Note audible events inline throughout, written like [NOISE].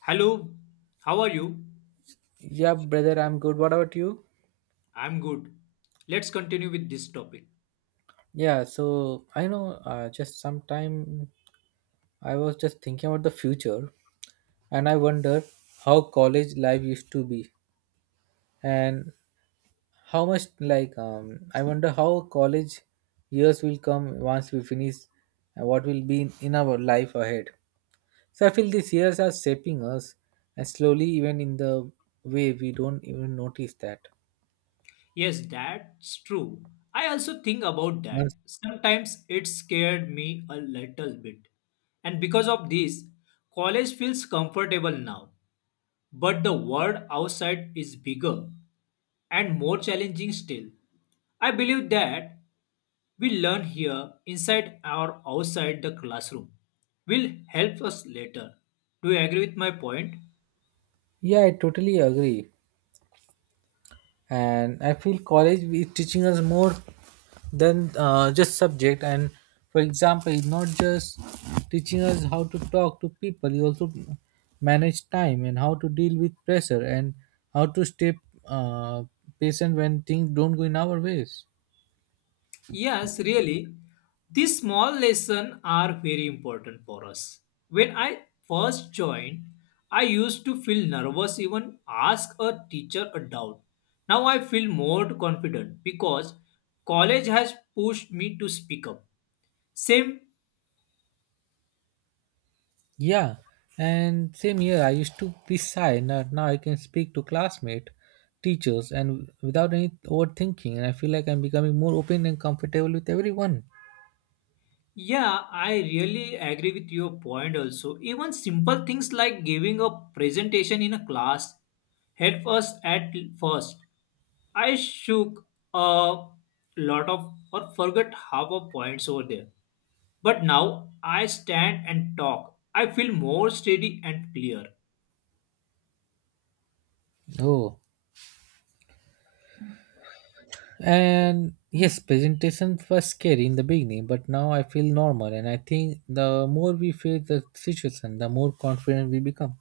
Hello, how are you? Yeah, brother, I'm good. What about you? I'm good. Let's continue with this topic. Yeah, so I know just sometime I was just thinking about the future, and I wonder how college life used to be, and how much like I wonder how college years will come once we finish and what will be in our life ahead. So I feel these years are shaping us, and slowly, even in the way, we don't even notice that. Yes, that's true. I also think about that. Once- Sometimes it scared me a little bit. And because of this, college feels comfortable now. But the world outside is bigger and more challenging still. I believe that we learn here inside or outside the classroom will help us later. Do you agree with my point? Yeah, I totally agree. And I feel college is teaching us more than just subject. And for example, it's not just teaching us how to talk to people, you also manage time and how to deal with pressure and how to stay uh, patient when things don't go in our ways. Yes, really. These small lessons are very important for us. When I first joined, I used to feel nervous, even ask a teacher a doubt. Now I feel more confident because college has pushed me to speak up. Same, Yeah, and same here, I used to be shy. Now I can speak to classmate, teachers, and without any overthinking, and I feel like I'm becoming more open and comfortable with everyone. yeah, I really agree with your point also. Even simple things like giving a presentation in a class help us at first I shook a lot of or forgot half of points over there. But now I stand and talk. I feel more steady and clear. Oh, and yes, presentations were scary in the beginning, but now I feel normal. And I think the more we face the situation, the more confident we become.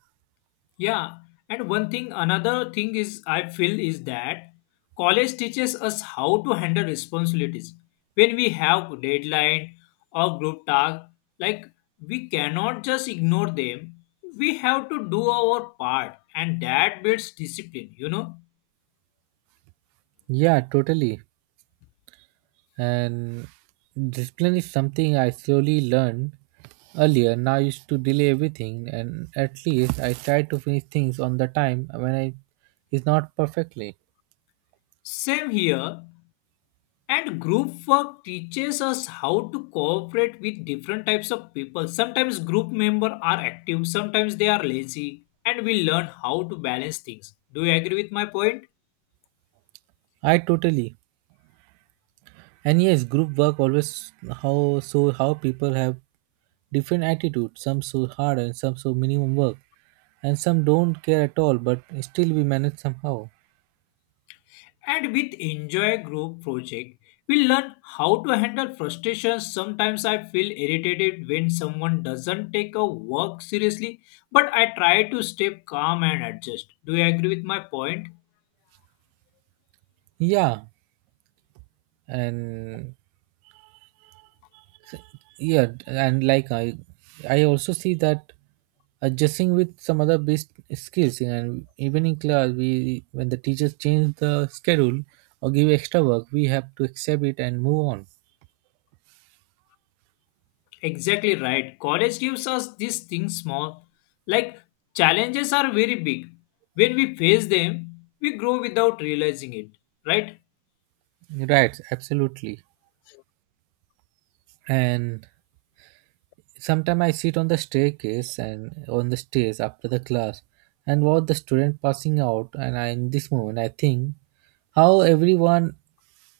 Yeah. And one thing, another thing is I feel is that college teaches us how to handle responsibilities. When we have deadline or group task, like we cannot just ignore them. We have to do our part and that builds discipline, you know. Yeah, totally. And discipline is something I slowly learned earlier. Now I used to delay everything, and at least I try to finish things on the time when I is not perfectly. Same here. And group work teaches us how to cooperate with different types of people. Sometimes group members are active, sometimes they are lazy, and we learn how to balance things. Do you agree with my point? I totally. And yes, group work always, how so, how people have different attitudes. Some so hard and some so minimum work, and some don't care at all, but still we manage somehow. And with Enjoy Group project, we learn how to handle frustrations. Sometimes I feel irritated when someone doesn't take a work seriously, but I try to stay calm and adjust. Do you agree with my point? Yeah, and yeah, and like I also see that adjusting with some other best skills. And even in class, we, when the teachers change the schedule or give extra work, we have to accept it and move on. Exactly right. College gives us these things small, like challenges are very big. When we face them, we grow without realizing it, right? Right, absolutely. And sometimes I sit on the staircase and on the stairs after the class and watch the student passing out. And I, in this moment, I think how everyone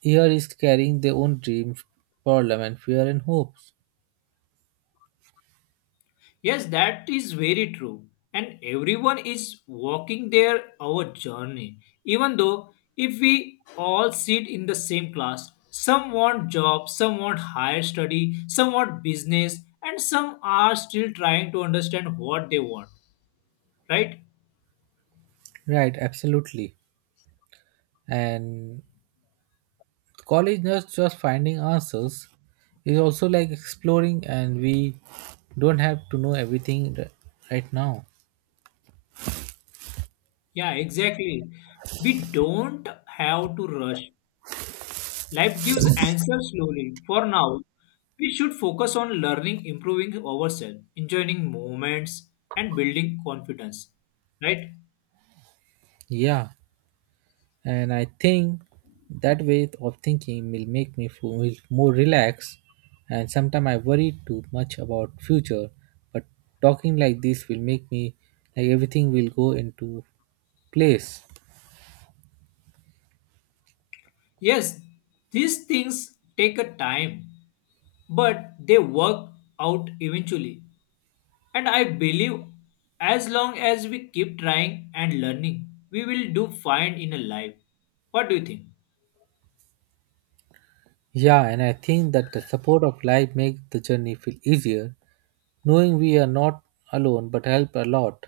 here is carrying their own dreams, problem, and fear and hopes. Yes, that is very true. And everyone is walking their our journey. Even though if we all sit in the same class, some want job, some want higher study, some want business, and some are still trying to understand what they want, right? Right, absolutely. And college not just finding answers is also like exploring, and we don't have to know everything right now. Yeah, exactly. We don't have to rush. Life gives answers slowly. For now, we should focus on learning, improving ourselves, enjoying moments, and building confidence. Right? Yeah, and I think that way of thinking will make me feel more relaxed. And sometimes I worry too much about future, but talking like this will make me like everything will go into place. Yes, these things take a time, but they work out eventually. And I believe as long as we keep trying and learning, we will do fine in a life. What do you think? Yeah, and I think that the support of life makes the journey feel easier, knowing we are not alone but help a lot.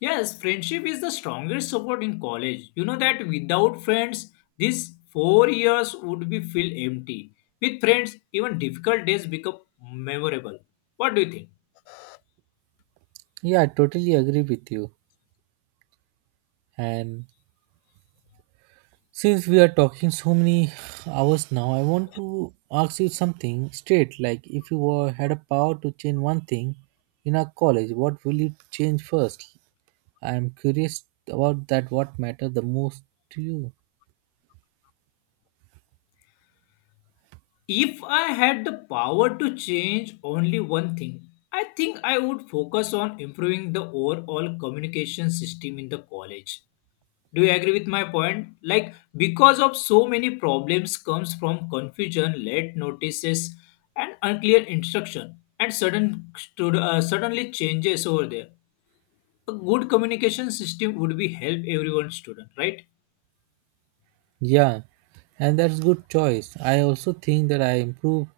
Yes, friendship is the strongest support in college. You know that without friends, these 4 years would be feel empty. With friends, even difficult days become memorable. What do you think? Yeah, I totally agree with you. And since we are talking so many hours now, I want to ask you something straight. Like, if you were, had a power to change one thing in our college, what will you change first? I am curious about that. What matters the most to you? If I had the power to change only one thing, I think I would focus on improving the overall communication system in the college. Do you agree with my point, like because of so many problems comes from confusion, late notices and unclear instruction and suddenly changes over there? A good communication system would be help everyone student, right? Yeah, and that's good choice. I also think that I improve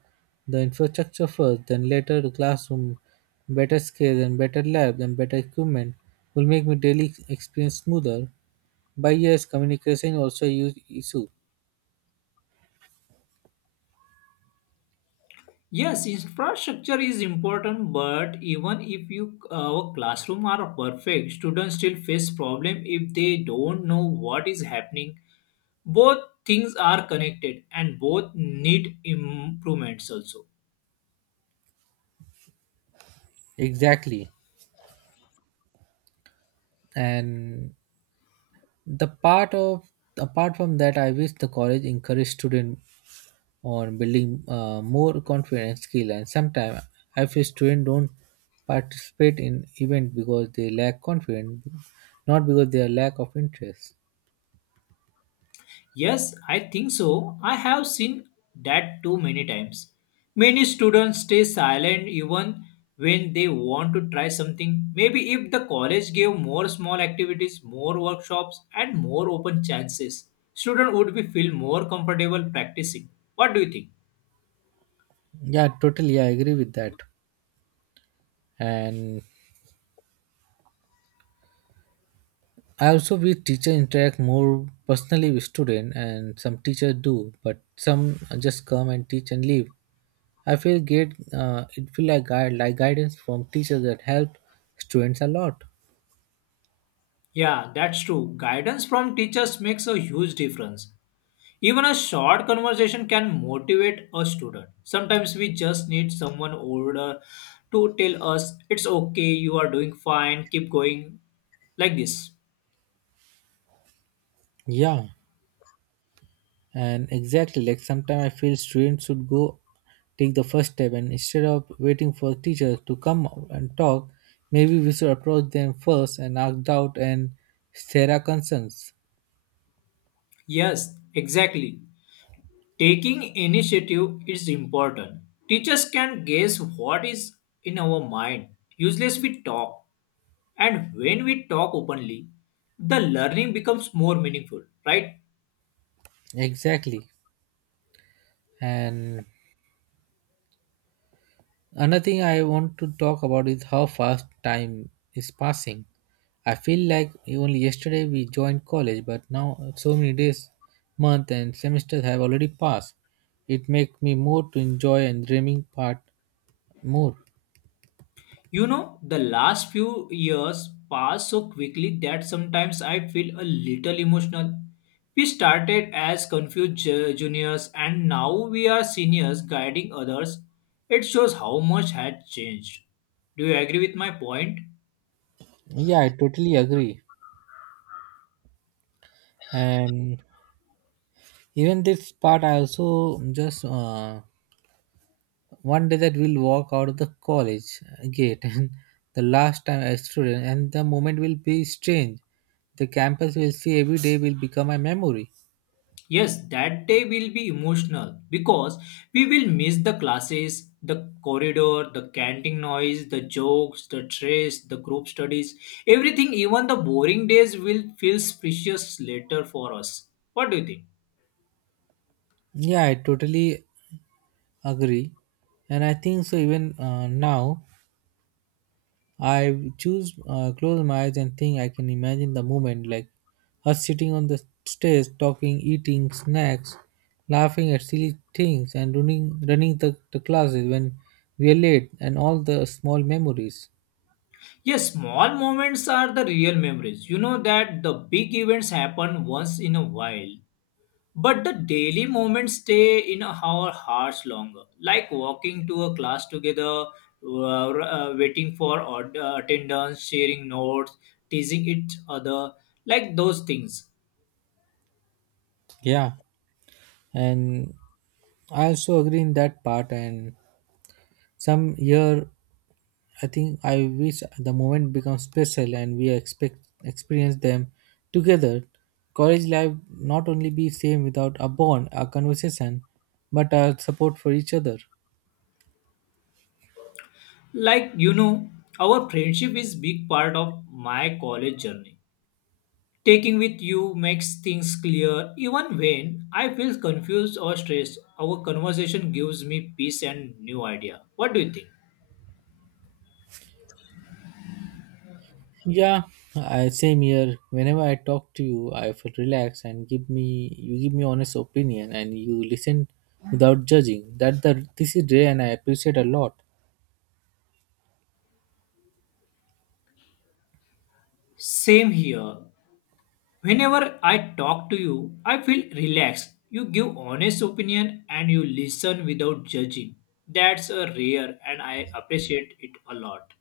the infrastructure first, then later the classroom, better scale, and better lab, and better equipment will make my daily experience smoother. By years, communication also a huge issue. Yes, infrastructure is important, but even if you our classroom are perfect, students still face problem if they don't know what is happening. Both things are connected and both need improvements also. Exactly. And the part of, apart from that, I wish the college encourage student on building more confidence skill. And sometimes I feel student don't participate in event because they lack confidence, not because they are lack of interest. Yes, I think so. I have seen that too many times. Many students stay silent even when they want to try something. Maybe if the college gave more small activities, more workshops, and more open chances, students would be feel more comfortable practicing. What do you think? Yeah, totally. I agree with that. And I also wish teacher interact more personally with student, and some teachers do, but some just come and teach and leave. I feel get it feel like guide, like guidance from teachers that help students a lot. Yeah, that's true. Guidance from teachers makes a huge difference. Even a short conversation can motivate a student. Sometimes we just need someone older to tell us it's okay, you are doing fine, keep going like this. Yeah, and exactly, like sometimes I feel students should go take the first step, and instead of waiting for teachers to come out and talk, maybe we should approach them first and ask doubt and share our concerns. Yes, exactly. Taking initiative is important. Teachers can guess what is in our mind. Useless we talk, and when we talk openly, the learning becomes more meaningful, right? Exactly, and another thing I want to talk about is how fast time is passing. I feel like only yesterday we joined college, but now so many days, month, and semesters have already passed. It makes me more to enjoy and dreaming part more. You know, the last few years passed so quickly that sometimes I feel a little emotional. We started as confused juniors and now we are seniors guiding others. It shows how much had changed. Do you agree with my point? Yeah, I totally agree. And even this part, I also just one day that we'll walk out of the college gate [LAUGHS] and the last time a student, and the moment will be strange, the campus we'll see every day will become a memory. Yes, that day will be emotional because we will miss the classes, the corridor, the canteen noise, the jokes, the stress, the group studies, everything, even the boring days will feel precious later for us. What do you think? Yeah, I totally agree. And I think so, even now I choose close my eyes and think I can imagine the moment, like us sitting on the stairs, talking, eating snacks, laughing at silly things, and running the classes when we are late, and all the small memories. Yes, small moments are the real memories. You know that the big events happen once in a while. But the daily moments stay in our hearts longer, like walking to a class together, waiting for attendance, sharing notes, teasing each other, like those things. Yeah, and I also agree in that part. And some year, I think I wish the moment becomes special, and we expect experience them together. College life not only be same without a bond, a conversation, but a support for each other. Like, you know, our friendship is big part of my college journey. Taking with you makes things clear. Even when I feel confused or stressed, our conversation gives me peace and new idea. What do you think? Yeah, I, same here. Whenever I talk to you, I feel relaxed and give me you give me honest opinion, and you listen without judging. That the this is rare, and I appreciate a lot. Same here. Whenever I talk to you, I feel relaxed. You give honest opinion and you listen without judging. That's a rare and I appreciate it a lot.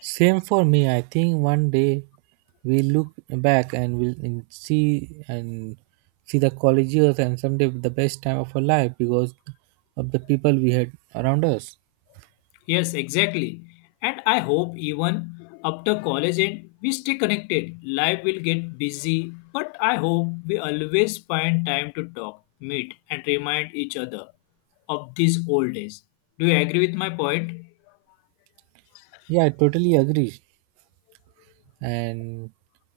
Same for me. I think one day we look back, and we'll and see the college years and someday the best time of our life because of the people we had around us. Yes, exactly. And I hope even after college end, we stay connected. Life will get busy, but I hope we always find time to talk, meet, and remind each other of these old days. Do you agree with my point? Yeah, I totally agree. And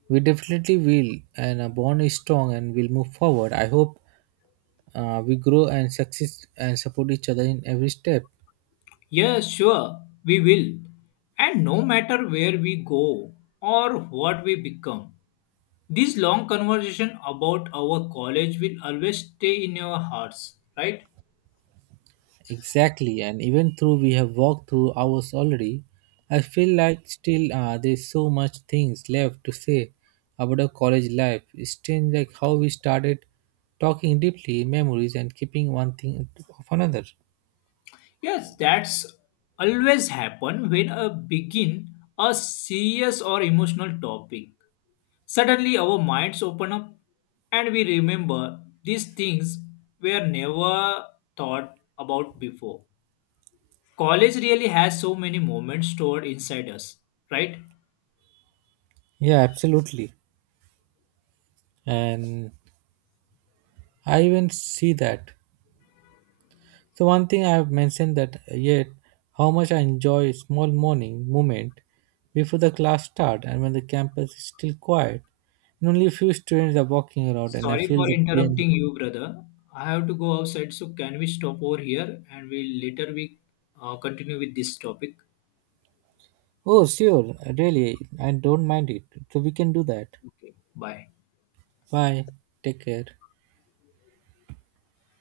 we definitely will. And a bond is strong and we'll move forward. I hope we grow and succeed and support each other in every step. Yeah, sure, we will. And no matter where we go or what we become, this long conversation about our college will always stay in your hearts, right? Exactly, and even though we have walked through hours already, I feel like still there's so much things left to say about our college life. It's strange like how we started talking deeply memories and keeping one thing of another. Yes, that's always happen when a begin a serious or emotional topic. Suddenly our minds open up and we remember these things were never thought about before. College really has so many moments stored inside us, right? Yeah, absolutely. And I even see that, so one thing I have mentioned that yet, how much I enjoy small morning moment before the class start, and when the campus is still quiet and only a few students are walking around, and I Sorry feel for the pain. interrupting you, brother. I have to go outside, so can we stop over here and we'll later we continue with this topic? Oh sure, really, I don't mind it. So we can do that. Okay, bye. Bye. Take care.